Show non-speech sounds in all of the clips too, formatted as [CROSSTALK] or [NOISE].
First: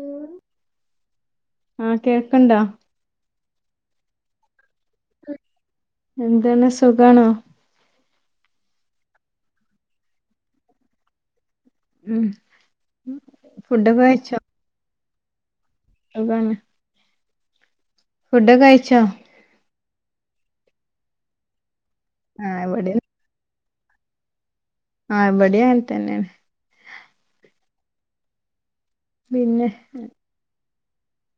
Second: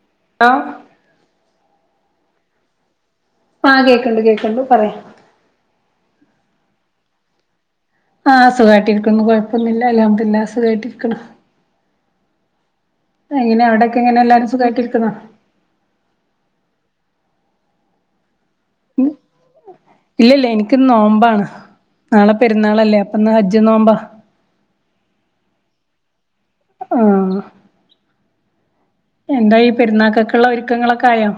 ഉം ആഹ് ആഹ് കേക്കൺണ്ടാ ആഹ് കേക്കൺണ്ട് കേക്കൺണ്ട് പറയ് എന്താണ് സുഖാണോ ആഹ് സുഖായിട്ടിരിക്കുന്നു കൊഴപ്പൊന്നൂല്ല അൽഹംദുലില്ലാ സുഖായിട്ടിരിക്കിണു ഉം എങ്ങനാ അവിടൊക്കെ ഫുഡൊക്കെ കഴിച്ചോ ഇങ്ങനാല്ലാരും സുഖായിട്ടിരിക്കണോ സുഖാണ് ഫുഡ് കഴിച്ചോ ഇല്ലില്ല എനിക്ക് നോമ്പാണ് നാളെ ആഹ് പെരുന്നാളല്ലേ ഇവിടെയും അപ്പ്ന്ന് ഹജ്ജ് നോമ്പാ ആഹ് ഇവിടേം അങ്ങൻതന്നെയാണ് ആഹ് എന്തായി പിന്നെ പെരുന്നാക്കൊക്ക്‌ള്ള ഒരുക്കങ്ങളൊക്കെ ആയോ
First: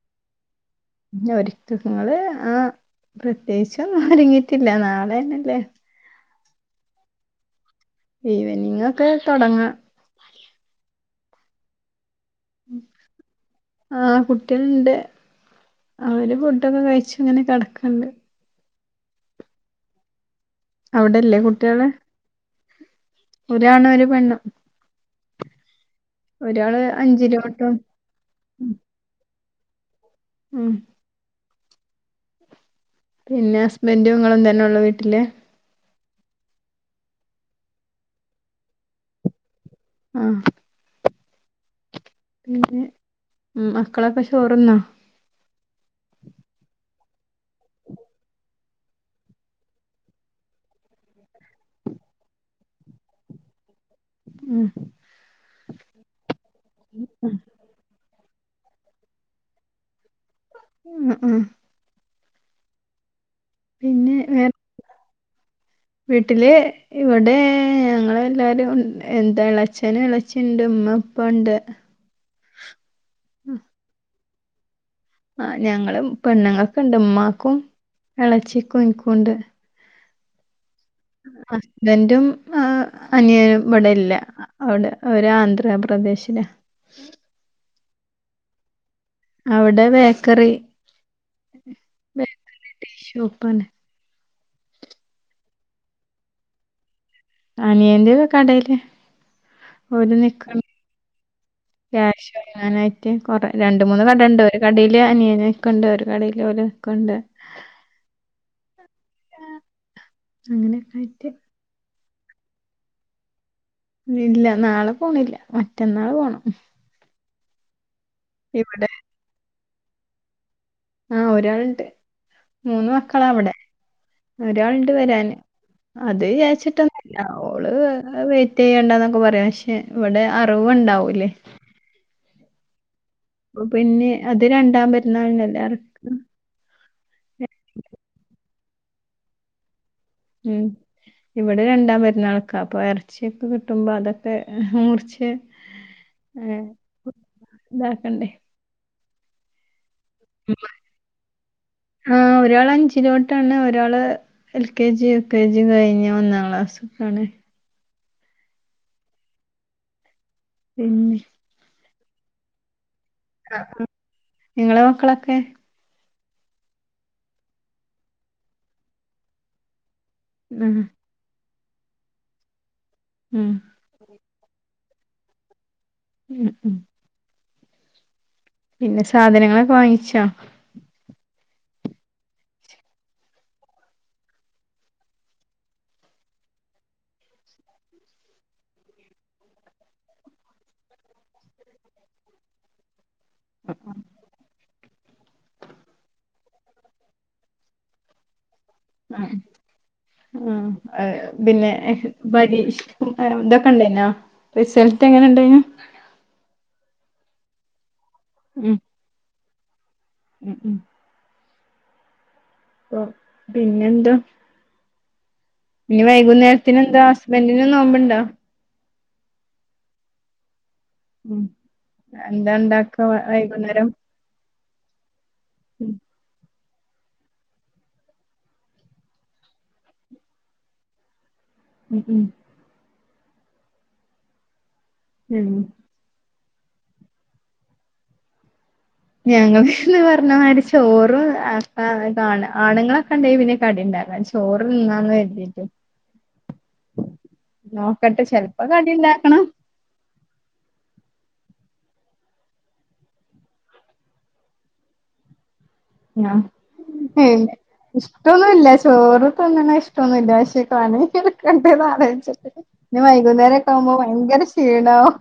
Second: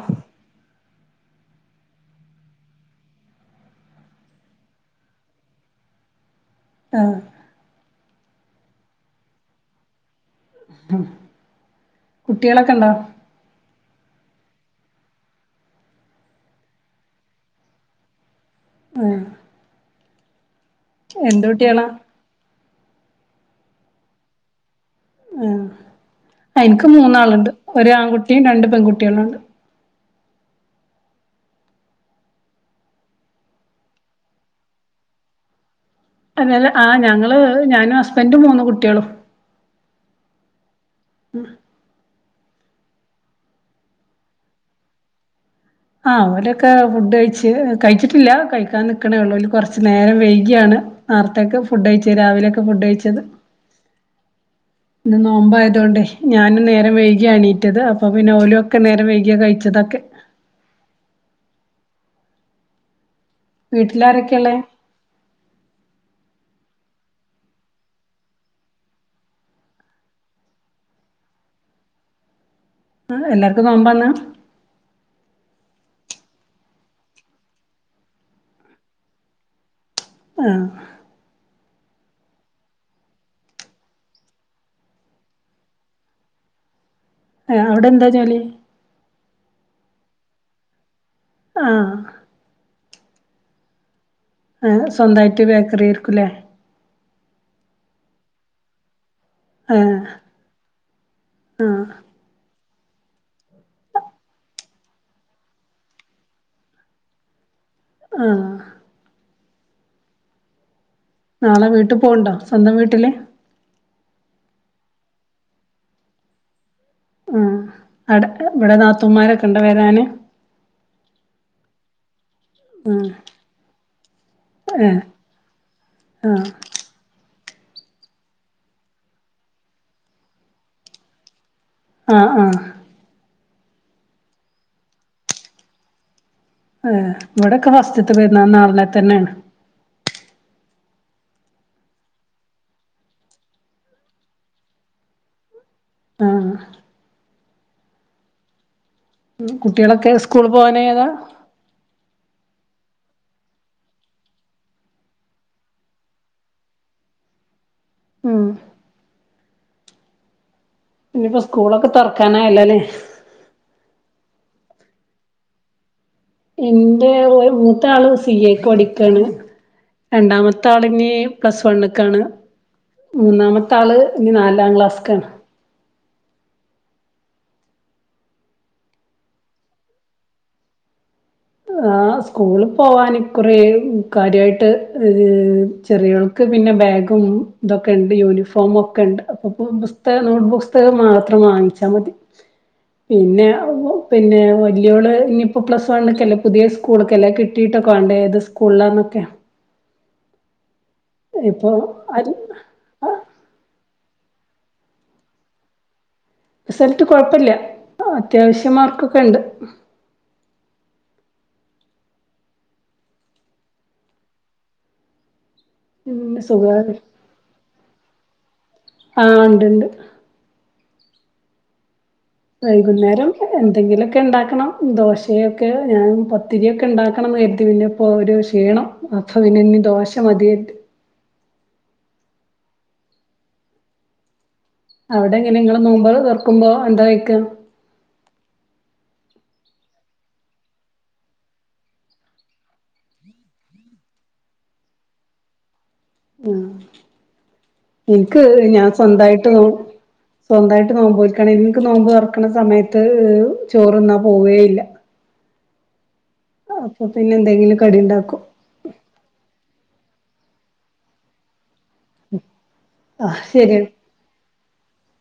ഇല്ല ഒരുക്കങ്ങള് ആഹ് പ്രത്യേകിച്ചൊന്നും ഒരുങ്ങീട്ടില്ല നാളെന്നെല്ലേ ആഹ് ഈവെനിംങ്ങൊക്കെ തൊടങ്ങാ കുട്ടികളക്കെണ്ടോ ആഹ് കുട്ടികള്ണ്ട് അവര് ഫുഡൊക്കെ കഴിച്ച്ങ്ങനെ കെടക്കൺണ്ട് ആഹ് അവിടില്ലേ കുട്ടികളാ കുട്ടികള് ഒരാണും ഒരു പെണ്ണും ആഹ് ഒരാള് എനിക്ക് മൂന്നാള്ണ്ട് അഞ്ചിലോട്ടും ഒരു ആൺകുട്ടിം രണ്ട് പെൺകുട്ടിയളുംണ്ട് ഉം പിന്നെ ഹസ്ബൻഡും ഇങ്ങളും തന്നെയൊള്ളു വീട്ടില് തല്ല ആഹ് ഞങ്ങള് ഞാനും ഹസ്ബന്ഡും മൂന്ന് കുട്ട്യാളും ആഹ് ഉം ന്നെ ഉം മക്കളൊക്കെ ചോറ്ന്നോ ആഹ് ഓരൊക്കെ ഫുഡ് കഴിച്ച് കഴിച്ചിട്ടില്ല കഴിക്കാൻ നിക്കണൊള്ളൂ ഓര് കൊറച്ചു നേരം വൈക്യാണ് നാർത്തേക്കെ ഫുഡ് കഴിച്ച രാവിലൊക്കെ ഫുഡ് കഴിച്ചത് ഉം ഇന്ന് നോമ്പായതോണ്ടേ ഞാനും നേരം വൈകിയാ ണീറ്റത് അപ്പൊ പിന്നെ ഓലൊക്കെ നേരം വൈകിയ കഴിച്ചതൊക്കെ ഉം ഉം പിന്നെ വേറെ വീട്ടിലാരൊക്കെള്ളേ വീട്ടില് ഇവടെ ഞങ്ങള എല്ലാരും എന്താ എളച്ചനും എളച്ചി ണ്ട് ഉമ്മ ഇപ്പ ണ്ട് ആ എല്ലാർക്കും നോമ്പന്നാ ആഹ് ഞങ്ങള് പെണ്ണുങ്ങൾക്ക്ണ്ട് മ്മാക്കും ഇളച്ചിക്കും ഇക്കുംണ്ട് ആഹ് ഹസ്ബൻറും ആഹ് അനിയനും ഇവിടെല്ല അവിടെ ഒരു ആന്ധ്രാപ്രദേശില ആഹ് അവിടെ എന്താ ജോലി അവടെ ബേക്കറി ആഹ് [INAUDIBLE] ഷോപ്പാണ് ഏഹ് സ്വന്തായിട്ട് ബേക്കറി ആരിക്കുല്ലേ അനിയന്റെ കടെല്‌ ഏഹ് അടെ നിക്കാണ് ആഹ് ക്യാഷ് വങ്ങാനായിട്ട് കൊറ രണ്ട്മൂന്ന് കടണ്ട് ഒരു കടയില് അനിയനിക്ക്ണ്ട് ഒരു കടയില് ഓല് ക്ക്ണ്ട് ആഹ് അങ്ങനെയൊക്കൊയിട്ട് നാളെ വീട്ട് പോവ്ണ്ടോ സ്വന്തം വീട്ടില് ഇല്ല നാളെ പോണില്ല്യ മറ്റന്നാള് പോണം അടെക്കെ ഇവിടെ നാത്തൂമാരൊക്കെണ്ടോ വെരാന് ആഹ് ഒരാള്ണ്ട് മൂന്ന് മക്കള അവിടെ ഒരാള്ണ്ട് ഏഹ് വരാന് അത് വിചരിച്ചിട്ട ഓള് വെയിറ്റ് ചെയ്യണ്ടന്നൊക്കെ പറയും പക്ഷെ ഇവിടെ അറവ്ണ്ടാവൂലേ ആഹ് ആഹ് പൊ പിന്നെ അത് രണ്ടാം പെരുന്നാളിനല്ലാര് അഹ് ഇവിടെക്കെ ഫസ്റ്റ്ത്തെ പെര്ന്നാൾന് [UNINTELLIGIBLE] തന്നെയാണ് ഉം ഇവിടെ രണ്ടാം പെരുന്നാൾക്ക അപ്പൊ ഇറച്ചിയൊക്കെ കിട്ടുമ്പോ അതൊക്കെ മുറിച്ച് ഉം [INAUDIBLE] ആഹ് താക്കണ്ടേ കുട്ടികളൊക്കെ സ്കൂളിൽ പോവാനായതാ ആഹ് ഒരാള് അഞ്ചിലോട്ടാണ് ഒരാള് L K G U K ജിയും കഴിഞ്ഞു ഒന്നാം ക്ലാസുക്കാണ് ഉം പിന്നെ ഇനിയിപ്പോ സ്കൂളൊക്കെ തൊറക്കാനായല്ലോ അല്ലേ നിങ്ങടെ മക്കളൊക്കെ എന്റെ ഒരു മൂത്ത ആള് സി എക്ക് പഠിക്കാണ് ഉം രണ്ടാമത്തെ ആള് ഇനിയും പ്ലസ് വണ്ണുക്കാണ് ഉം മൂന്നാമത്തെ ആള് ഇനി നാലാം ക്ലാസ്ക്കാണ് ഉം ഉം പിന്നെ സാധനങ്ങളൊക്കെ വാങ്ങിച്ചോ ആഹ് സ്കൂളിൽ പോവാൻ കുറേ കാര്യവായിട്ട് ഏ ചെറിയ ക്ക് പിന്നെ ബാഗും ഇതൊക്കെ ഉണ്ട് യൂണിഫോമ് ഒക്കെ ഉണ്ട് അപ്പോ പുസ്തകം നോട്ട് പുസ്തകം മാത്രം വാങ്ങി ച്ചാ മതി പിന്നെ പിന്നെ വല്ലിയവള് ഇനിയിപ്പോ പ്ലസ് വണ്ണുക്കല്ലേ പുതിയ സ്കൂൾക്കല്ലേ കിട്ടീട്ടൊക്കെ വേണ്ടേ അത് ആഹ് ആഹ് ഇപ്പൊ പിന്നെ അത് പരീ ഇതൊക്കെ ഉണ്ടായിനോ റിസൽട്ട് എങ്ങനെ ഉണ്ടായിനു റിസൾട്ട് കുഴപ്പവില്ല ഉം അത്യാവശ്യം മാർക്കൊക്കെ ഉണ്ട് ഉം ഉം പിന്നെന്താ ഇനി പിന്നെ വൈകുന്നേരത്തിന് സുഖാണ് എന്താ ഹസ്ബന്റിന് നോമ്പുണ്ടോ ആഹ് ഉണ്ട് ഉണ്ട് ഉം എന്താ ഉണ്ടാക്കുക വൈകുന്നേരം ഒക്കെ ഉണ്ടാക്കണം ദോശയൊക്കെ ഉം ഞാൻ പത്തിരിയൊക്കെ ഉണ്ടാക്കണോന്ന് കരുതി പിന്നെ ഇപ്പോ ഒരു ക്ഷീണം അപ്പൊ പിന്ന ഇന്ന് ദോശ മതി [UNINTELLIGIBLE] ഉം ഉം അവിടെ എങ്ങനെ ഉം നിങ്ങള് നോമ്പ് തൊറക്കുമ്പോ എന്താ കഴിക്കാ ഞങ്ങ അന്ന് പറഞ്ഞ മാതിരി ചോറ് ആക്കാം ഇതാണ് ആണുങ്ങളൊക്കെ ഉണ്ടെങ്കിൽ പിന്നെ കടി ഉണ്ടാക്കാന്ന് വെച്ച് ചോറ് തിന്നാന്ന് കരുതിയിട്ട് ആ നോക്കട്ടെ എനിക്ക് ചെലപ്പോ ഞാൻ കടി ഇണ്ടാക്കണം സ്വന്തായിട്ട് സ്വന്തവായിട്ട് നോമ്പ് നോൽക്കണെ എന്നിട്ട് നോമ്പ് തുറക്കണ സമയത്ത് ചോറുണ്ണാൻ പോവേയില്ല അപ്പൊ പിന്നെ ആഹ് എന്തെങ്കിലും കടി ഇണ്ടാക്കും ഇഷ്ടൊന്നുവില്ല ചോറ് ക്ക് തിന്നുന്നത് ഇഷ്ടവൊന്നുവില്ല പക്ഷേ പണിയെടുക്കണ്ടേന്ന് ആലോചിച്ചിട്ട് ഇനി ആഹ് വൈകുന്നേരവൊക്കെ ശരിയാണ് ആകുമ്പോ ഭയങ്കര ക്ഷീണവും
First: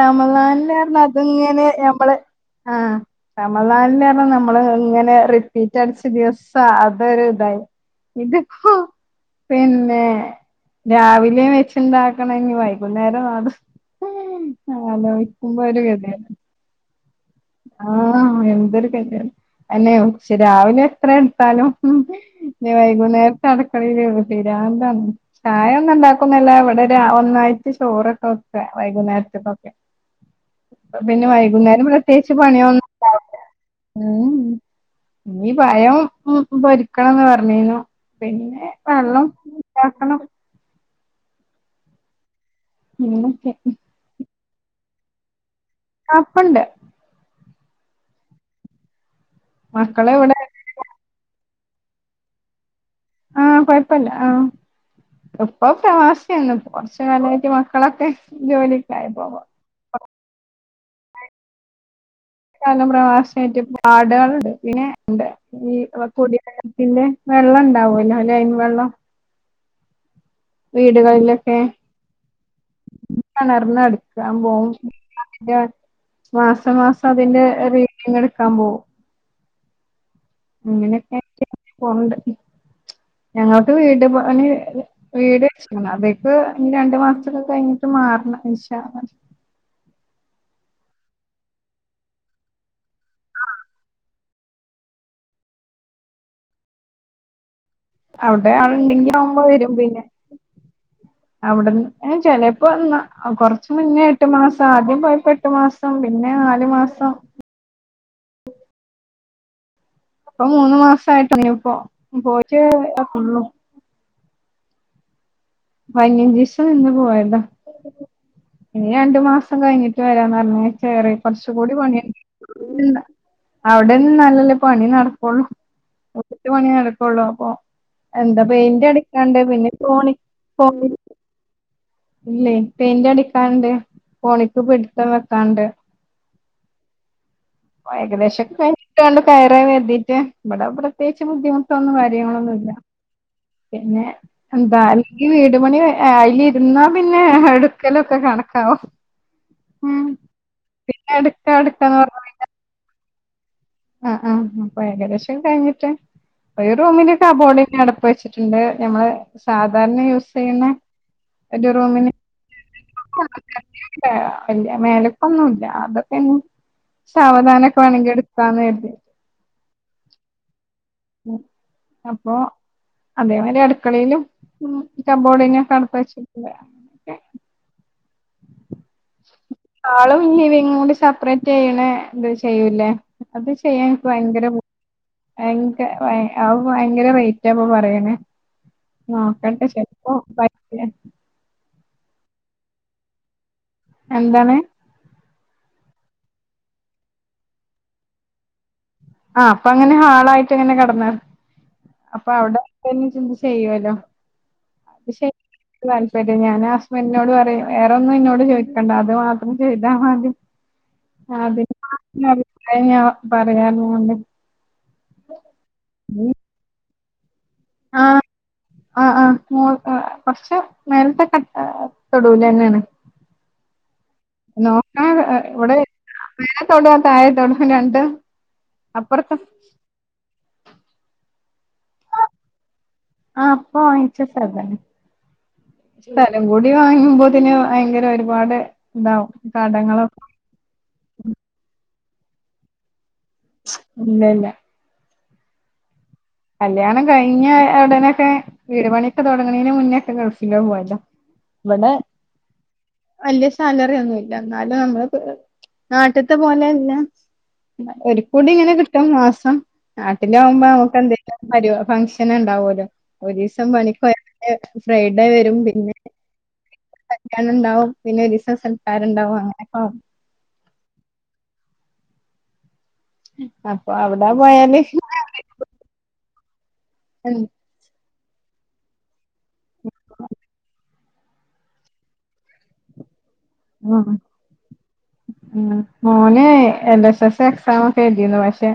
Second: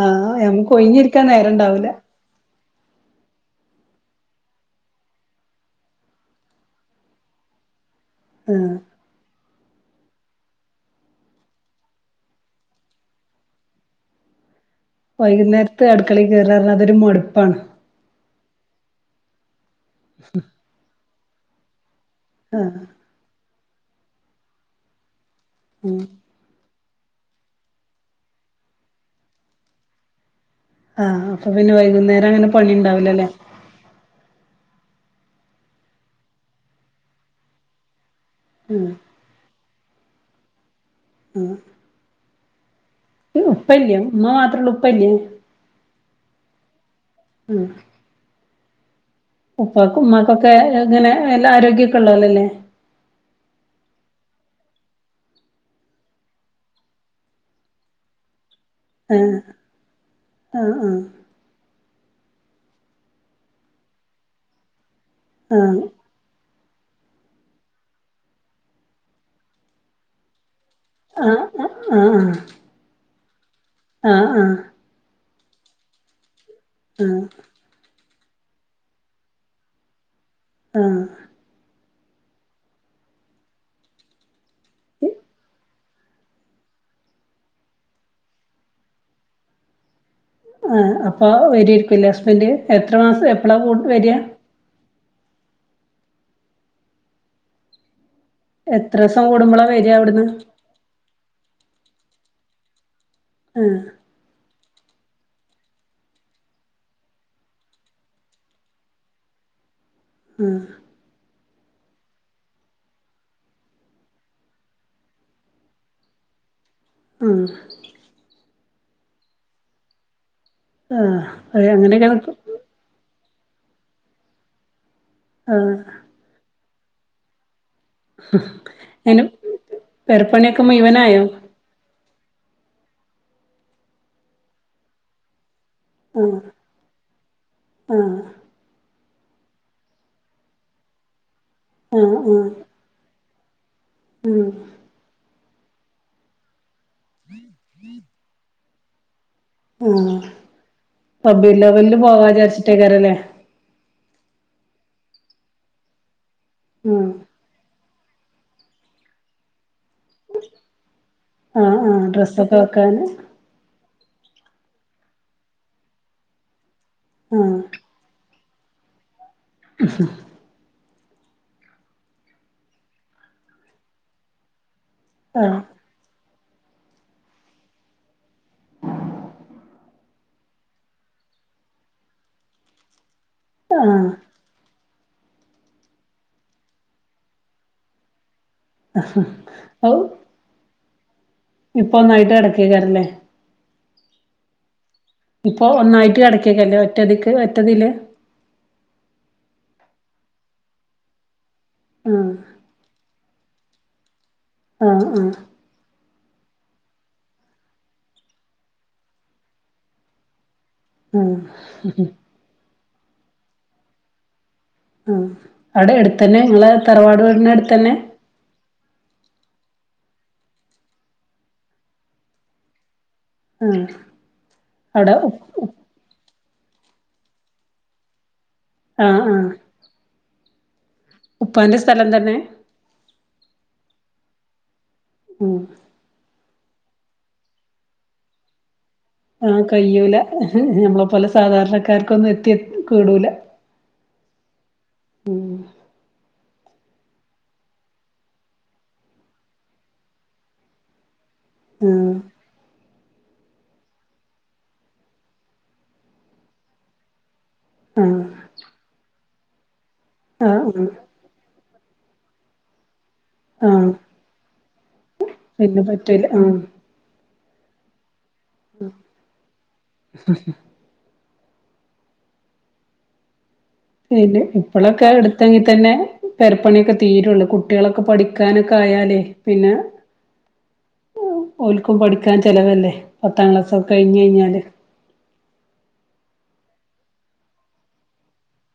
ആഹ് നമുക്ക് പറഞ്ഞാല് ഒഴിഞ്ഞിരിക്കാൻ അതിങ്ങനെ നേരണ്ടാവൂല ഞമ്മള് ആഹ് റമദാനില് പറഞ്ഞാല് ന നമ്മള് ഇങ്ങനെ റിപ്പീറ്റ് അടിച്ച ദിവസം അതൊരു ഇതായി ഇതിപ്പോ പിന്നെ രാവിലെയും വെച്ചിണ്ടാക്കണം ഇനി വൈകുന്നേരം അതും ആലോചിക്കുമ്പോ ഒരു വൈകുന്നേരത്ത് അടുക്കളെ വ്യഥയാണ് കേറാ പറഞ്ഞാ അതൊരു മടുപ്പാണ് ആഹ് എന്തൊരു [UNINTELLIGIBLE] അല്ലയോ പക്ഷെ രാവിലെ എത്ര എടുത്താലും ഇനി വൈകുന്നേരത്തെ അടക്കള [UNINTELLIGIBLE] പിരാന്ത് ആണ് ചായ ഒന്ന് ഉം ഇണ്ടാ ക്കുന്നല്ല ഇവിടെ രാ ഒന്നായിട്ട് ചോറൊക്കെ വക്കുവാ വൈകുന്നേരത്തേക്കൊക്കെ പിന്നെ ആഹ് അപ്പൊ വൈകുന്നേരം പ്രത്യേകിച്ച് അങ്ങനെ പണി പണിയൊന്നും ഇണ്ടാവൂലല്ലേ ഉണ്ടാവൂല ഉം ഇനി പഴം പൊരിക്കണോന്ന് പറഞ്ഞിരുന്നു പിന്നെ ഉം വെള്ളം ഉണ്ടാക്കണം. ആഹ്. ക് അങ്ങനൊക്കെ ഉപ്പല്യേ ഉമ്മ മാത്രൊള്ളൂ ഉപ്പല്യേ? ആഹ് ഉപ്പ ണ്ട്. ഉം. ഉപ്പാ മക്കള് ഇവിടെ ഉമ്മാക്കൊക്കെ ഇങ്ങനെ എല്ലാ ആരോഗ്യൊക്കെ ഉള്ളോലല്ലേ? ആഹ് കൊയ്പ്പല്ല ആഹ് ഉപ്പ പ്രവാസിയാണ് കൊറച്ചു കാലായിട്ട് മക്കളൊക്കെ ജോലി ഏഹ് ആഹ് ആഹ്. കാലം പ്രവാസിയായിട്ട് പ്പ ആടേള്ണ്ട് പിന്നെ [UNINTELLIGIBLE] ണ്ട് ആഹ് ഈ വെ കുടിവെള്ളത്തിന്റെ വെള്ളണ്ടാവൊല്ലോ ലൈൻ വെള്ളം. വീടുകളിലൊക്കെ. ആഹ് ആഹ് ആഹ് ആഹ് കെണർന്നടിച്ചാൻ ആഹ് പോവും. ആഹ് ഇന്നാ അതിന്റെ മാസം മാസം ആഹ് അതിന്റെ ഒരി ങ്ങെട്ക്കാൻ പോവും. ആഹ് അങ്ങനെക്കെയ്റ്റ് പോവ്ണ്ട്. ഞങ്ങൾക്ക് വീട് പണി അത് വീട് വെച്ച്ക്ക്ണ് അതീക്ക് ഇഞ്ഞ് രണ്ടു മാർച്ചൊക്കെ കഴിഞ്ഞിട്ട് മാറണം. ഇൻശാള്ളാഹ്. അഹ് അപ്പാ വെരേര്ക്കുലേ ഹസ്ബൻഡ്? എത്ര മാസ് എപ്പളാ കു വെരാ? അവ്ടെ ആള്ണ്ടെങ്കി എത്രസം ആവുമ്പം കൂടുമ്പളാ വരും വരാ പിന്നെ. അവ്ട്ന്ന് അവിട്ന്ന് എഹ് ചെലേപ്പന്നാ കൊറ്ച്ച് മുന്നേ എ ട്ട് മാസം ആദ്യം പോയപ്പോ എട്ടു മാസം പിന്നെ നാല് മാസം ഇപ്പൊ മൂന്ന് മാസയിട്ടൊള്ളുപ്പം പോയിട്ടെ ഒള്ളൂ. പയ്നഞ്ചീസം നിന്ന് പോയതാ. ഇനി രണ്ടു മാസം കഴിഞ്ഞിട്ട് വരാന്ന് പർഞ്. കേറെ ആഹ് കൊറ്ച്ചു ആഹ് കൂടി അങ്ങനെയൊക്കെ പണിണ്ട്. നിക്കും [UNINTELLIGIBLE] അവ്ടെ നിന്നാല്ലല്ലേ പണി നടക്കൊള്ളു. ആഹ് ഇവെട്ത്തെ പണി നടക്കൊള്ളൂ അപ്പൊ. എന്താ പെയിന്റടിക്കാണ്ട് പിന്നെ കോണി പണിയൊക്കെ കോണി മുഴുവനായോ? ഇല്ലേ പെയിന്റടിക്കാണ്ട്, കോണിക്ക് പിടിത്തം വെക്കാണ്ട്. ആഹ് ഇപ്പ ഏകദേശൊക്കെ കഴിഞ്ഞിട്ടാണ്ട് കയറാ കര്തീട്ട്. ഇവടെ പ്രത്യേച്ച് ബുദ്ധിമു ട്ടൊന്നു ആഹ് ആഹ് കാര്യങ്ങളൊന്നുല്ല. പിന്നെ ഉം എന്താ അല്ലെങ്കി വീടു പണി എ ആ അയിലിരുന്നാ പിന്നെ എടുക്കലൊക്കെ കണക്കാവും. ഉം ആഹ്. പിന്നെ എടുക്ക റബീഉൽ അവ്വല് എടുക്കാന്ന് ല് പോകാ വിചാരിട്ടേക്കാര ല്ലേ? ആഹ് ആഹ്. അപ്പൊ ഏകദേശൊക്കെ കഴിഞ്ഞിട്ട്. ഒരു ഉം റൂമില് കബോർഡിനട് പ് വെച്ചിട്ട്ണ്ട്. നമ്മള് സാധാരണ യൂസെയ്യ്ണെ. ഒരു ആഹ് ആഹ് റൂമിന് ഡ്രസ്സൊക്കെ വെക്കാന് [UNINTELLIGIBLE] ഇല്ലാ ഇല്ല മേലെക്കൊന്നുല്ല അതൊക്കെഞ്ഞ് ആഹ് സാവധാനൊക്കെ വാണെങ്കി ഇട് ക്കാന്ന് കെര്തി. അആഹ് ഉം. അപ്പോ അതേമായിരി അട്ക്കളീലും ഉം ആഹ് കബോർഡിനൊക്കെ അടപ്പ് വെച്ചിട്ടില്ല ഒക്കെ ഹാളും ലിവിങ്ങും കൂടി സെപ്പറേറ്റെയ്യ്ണെ ഇത് ചെയ്യൂല്ലേ? അത് ചെയ്യാൻ ഇൻക്ക് ആഹ് ഭയങ്കര പൂ ഭയങ്ക ഭയ അത് ഭയങ്കര റെയ്റ്റാപ്പൊ പറയ്ണെ. നോക്കട്ടെ ഔ ശരിക്കും ഒറപ്പായിട്ടില്ല ഇപ്പൊ ഒന്നായിട്ട് കെടക്കയ്ക്കാരല്ലേ? എന്താണ്? ഇപ്പൊ ഒന്നായിട്ട് കെട്ക്കയ്ക്കാരല്ലേ ഒറ്റടിക്ക് ഒറ്റതില്? ആഹ് ഇപ്പങ്ങനെ ഹാളായിട്ട്ങ്ങനെ കട്ന്ന് അപ്പൊ ആഹ് അവ്ടെ പൊന്നിചിന്തി ചെയ്യുവല്ലോ ആഹ് അത് ആഹ് ശരി ഇൻക്ക് താല്പര്യം ഞാന് ഹസ്ബൻ്റിനോട് പറിയും വേറൊന്നും ഇന്നോട് ചോയിക്കണ്ട അത് മാത്രം ചെയ്താമതി ആഹ് അതിന് മാത്രം അഭിപ്രായം ഞാൻ പറയാർഞ്ഞോണ്ട് ആഹ് അവ്ടെ എടുത്തന്നെ ഇങ്ങളെ തറവാട് വീടിന്റെ എട് ആഹ് ആഹ് ആഹ് മോൾക്ക് കൊറ്ച്ച് മേലത്തെ ക്ക തൊടൂലെന്നേണ്. ആഹ് നോക്ക അവിടെ ഇവടെ മേലെ തൊടോ താഴെ തൊടോ രണ്ടും ആഹ് അപ്പുറത്ത് ആഹ് ഉപ്പാന്റെ സ്ഥലം തന്നെ? ആഹ് ഇപ്പ വാങ്ങിച്ച സ്ഥലാണ്. ഉം സ്ഥലം കൂടി വാങ്ങുമ്പോത്തിന് ഭയങ്കര ഒരുപാട് ഇതാവും ആഹ് കയ്യൂല കടങ്ങളൊക്കെ ഞമ്മളെ പോലെ സാധാരണക്കാർക്കൊന്നും എത്തിയ കൂടൂല. ഇല്ല ഇല്ല കല്യാണം കഴിഞ്ഞ ഒടനൊക്കെ വീട് പണിയൊക്കെ തൊടങ്ങണേന് മുന്നക്കെ ഗൾഫിലൊക്കെ പോയത. ഇബടെ ആഹ് വല്ല്യ സാലറിയൊന്നും ഇല്ല ഇന്നാലും നമ്മള് നാട്ടത്തെ പോലെയല്ല ഇബടെ ആഹ് ഒരു കൂടി ഇങ്ങനെ കിട്ടും മാസം, ആഹ് നാട്ടിലാവുമ്പോ ആഹ് നമുക്ക് എന്തേ ലും പരി ഫംഗ്ഷന്ണ്ടാവോല്ലോ? ഒരീസം ആഹ് പണിക്കോയ പിന്നെ ഫ്രൈഡേ വരും പിന്നെ പറ്റൂല ആഹ് കല്യാണംണ്ടാവും പിന്നെ ഒരീസം സൽക്കാരുണ്ടാവും അങ്ങനെക്കാവുമ്പം ഹും ഹും അപ്പൊ അവിടെ പിന്നെ പോയാല് ഇപ്പളൊക്കെ എടു ത്തെങ്കി തന്നെ പെരപ്പണിയൊക്കെ തീരൊള്ളൂ എന്ത് കുട്ടികളൊക്കെ പഠിക്കാനൊക്കെ ആയാലേ പിന്നെ ഒല്ക്കും പഠിക്കാൻ ചെലവല്ലേ? പത്താം ക്ലാസൊക്കെ ഉം കഴിഞ്ഴിഞ്ഞാല് ഉം മോന് എൽ എസ് എസ് എക്സാമൊക്കെ എഴുതിന്ന് പക്ഷെ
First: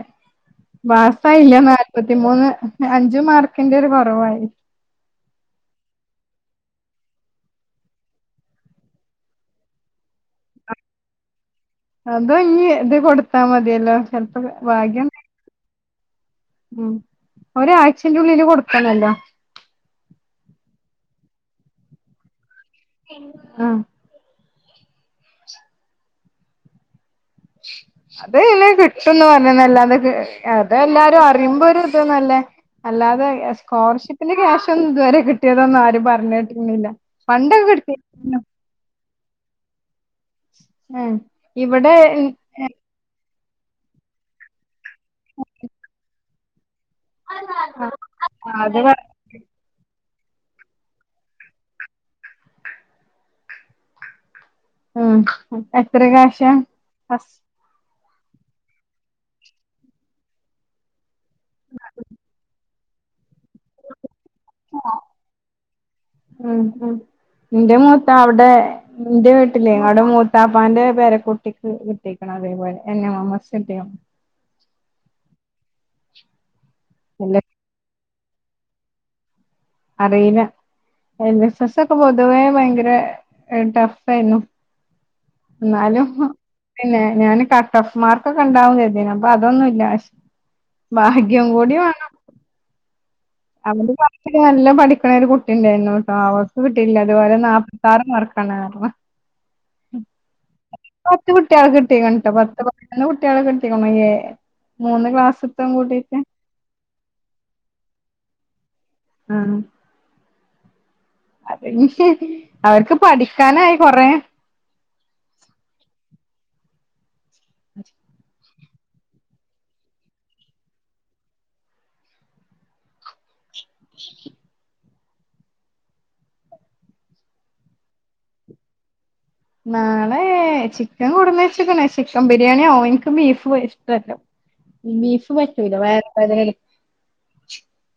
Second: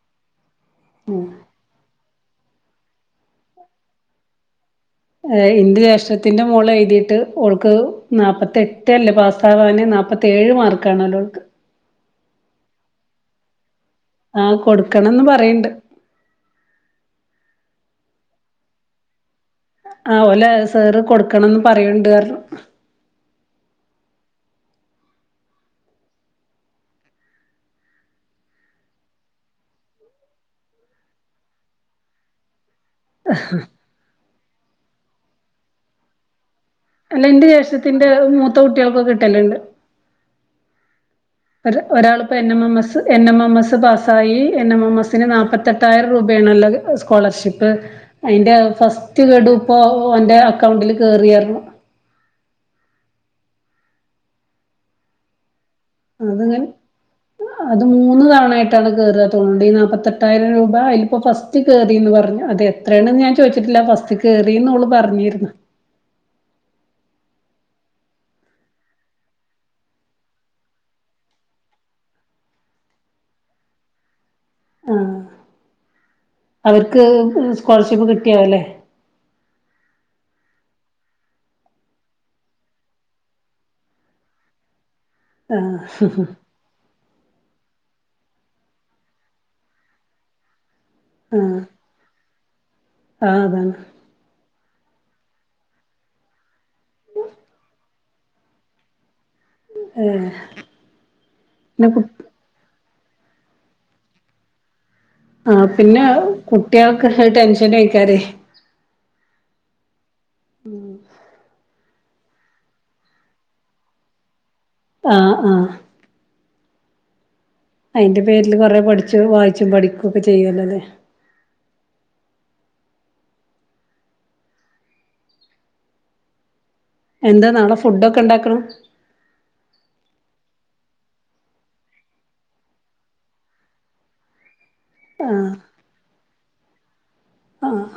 പാസ്സായില്ല നാല്പത്തിമൂന്ന് അഞ്ചു മാർക്കിന്റെ ഒരു കൊറവായി അതെ ഇന്റെ ജേഷ്ട്ടത്തിന്റെ മോള് എഴുതിയിട്ട് ഓൾക്ക് നാല്പത്തി എട്ടല്ലേ പാസ്സവാന് നാപ്പ ത്തേഴ് മാർക്കാണോലോ ഓൾക്. അത് ഇഞ്ഞ് ഇത് കൊടുത്താ മതിയല്ലോ ചെൽപ്പോ ഭാഗ്യം ന്നും പറയണ്ട് ഉം ഒരാഴ്ച്ചന്റെ ഉള്ളില് കൊടുക്കണല്ലോ ആഹ് ഓലെ സാറ് കൊടുക്കണംന്ന് പറയ്ണ്ട് പറഞ്ഞു. ആഹ് [INAUDIBLE] [INAUDIBLE] അത് പിന്നെ കിട്ടുംന്ന് പറഞ്ന്നല്ലാതെ അത് എല്ലാരും അറിയുമ്പോ ഒരു ഇത് ന്നല്ലേ അല്ലാതെ സ്കോളർഷിപ്പിന്റെ ക്യാഷ് ഒന്നും ഇതുവരെ കിട്ടിയതൊന്നും ആരും പറഞ്ഞേട്ടിണില്ല. അല്ല എന്റെ ജേഷ്ടത്തിന്റെ മൂത്ത കുട്ട്യാൾക്കൊക്കെ കിട്ടല്ണ്ട് ഉം ഒര് ഇവിടെ ഒരാളിപ്പൊ N M M S N M M S പാസ്സായി എൻ എം എം എസിന് നാൽപ്പത്തെട്ടായിരം രൂപേണ്ള്ളത് സ്കോളർഷിപ്പ് അയിന്റെ അത് ഫസ്റ്റ് ഗഡുപ്പോ ഓന്റെ അക്കൗണ്ടിൽ കേറിപറഞ്ഞു ഉം എത്ര ക്യാഷ അത്ങ്ങനെ ഫസ് അത് മൂന്ന് തവണ ആയിട്ടാണ് കേറ തോന്ന ഈ നാല്പ്പത്തെട്ടായിരം രൂപ അയില് അപ്പൊ ഫസ്റ്റ് കേറിന്ന് പറഞ്ഞു അത് എത്രയാണ് ഞാൻ ചോദിച്ചിട്ടില്ല ഫസ്റ്റ് കേറിന്ന് ഓള് പറഞ്ഞിര്ന്ന് ഉം ഉം ഇന്റെ മൂത്ത അവിടെ ഇന്റെ വീട്ടിലേ അവ്ടെ മൂത്താപ്പാന്റെ പേരക്കുട്ടിക്ക് കിട്ടി അതേ പോലെ എൻ എം എം എസ് കിട്ടിയ ആഹ അവർക്ക് സ്കോളർഷിപ്പ് കിട്ടിയാവ അല്ലേ അറീല എൽ എസ് എസ് ഒക്കെ പൊതുവേ ഭയങ്കര ടഫ് ആയിരുന്നു ആഹ് എന്നാലും പിന്നെ ഞാന് കട്ട് ഓഫ് മാർക്കൊക്കെ ഇണ്ടാവും കര്തിന് അപ്പൊ അതൊന്നുല്ല ഭാഗ്യം കൂടി വേണം ആഹ് അതാണ് അവന്റെ ക്ലാസ്സിൽ നല്ല പഠിക്കണ ഒരു കുട്ടി ഉണ്ടായിരുന്നുട്ടോ അവക്ക് കിട്ടില്ല അതുപോലെ നാ പ്പത്താർ മാറ്ക്കാണ് പറഞ്ഞു പത്തു കുട്ടിയൾക്ക് പിന്നെ കു കിട്ടീക്കിക്ക്ണ്ട്ടോ പത്തു പ നൊന്ന് കുട്ടികള കിട്ടിക്ക്ണ് എ മൂന്ന് ക്ലാസ് ആഹ് പിന്നെ കുട്ട്യാൾക്ക് അത്‌ ടെൻഷനെയ്ക്കാരെ ആഹ് ഉം അത് അവർക്ക് പഠിക്കാനായി കൊറേ ആഹ് ആഹ് അയിന്റെ പേരില് കൊറെ പഠിച്ചു വായിച്ചും പഠിക്കും ഒക്കെ ചെയ്യല്ലോലെ [UNINTELLIGIBLE] എന്താ നാളെ ഫുഡ്‌ ഒക്കെ ഇണ്ടാക്ക്ണ് നാളെ ചിക്കൻ കൊടുന്ന് വെച്ച്ക്ക്ണ് ചിക്കൻ ബിരിയാണി ആവും ഇനിക്ക് ബീഫ് ഇഷ്ടല്ല ബീഫു ആഹ് പറ്റൂല വയറ് വേദനേണ് ആഹ്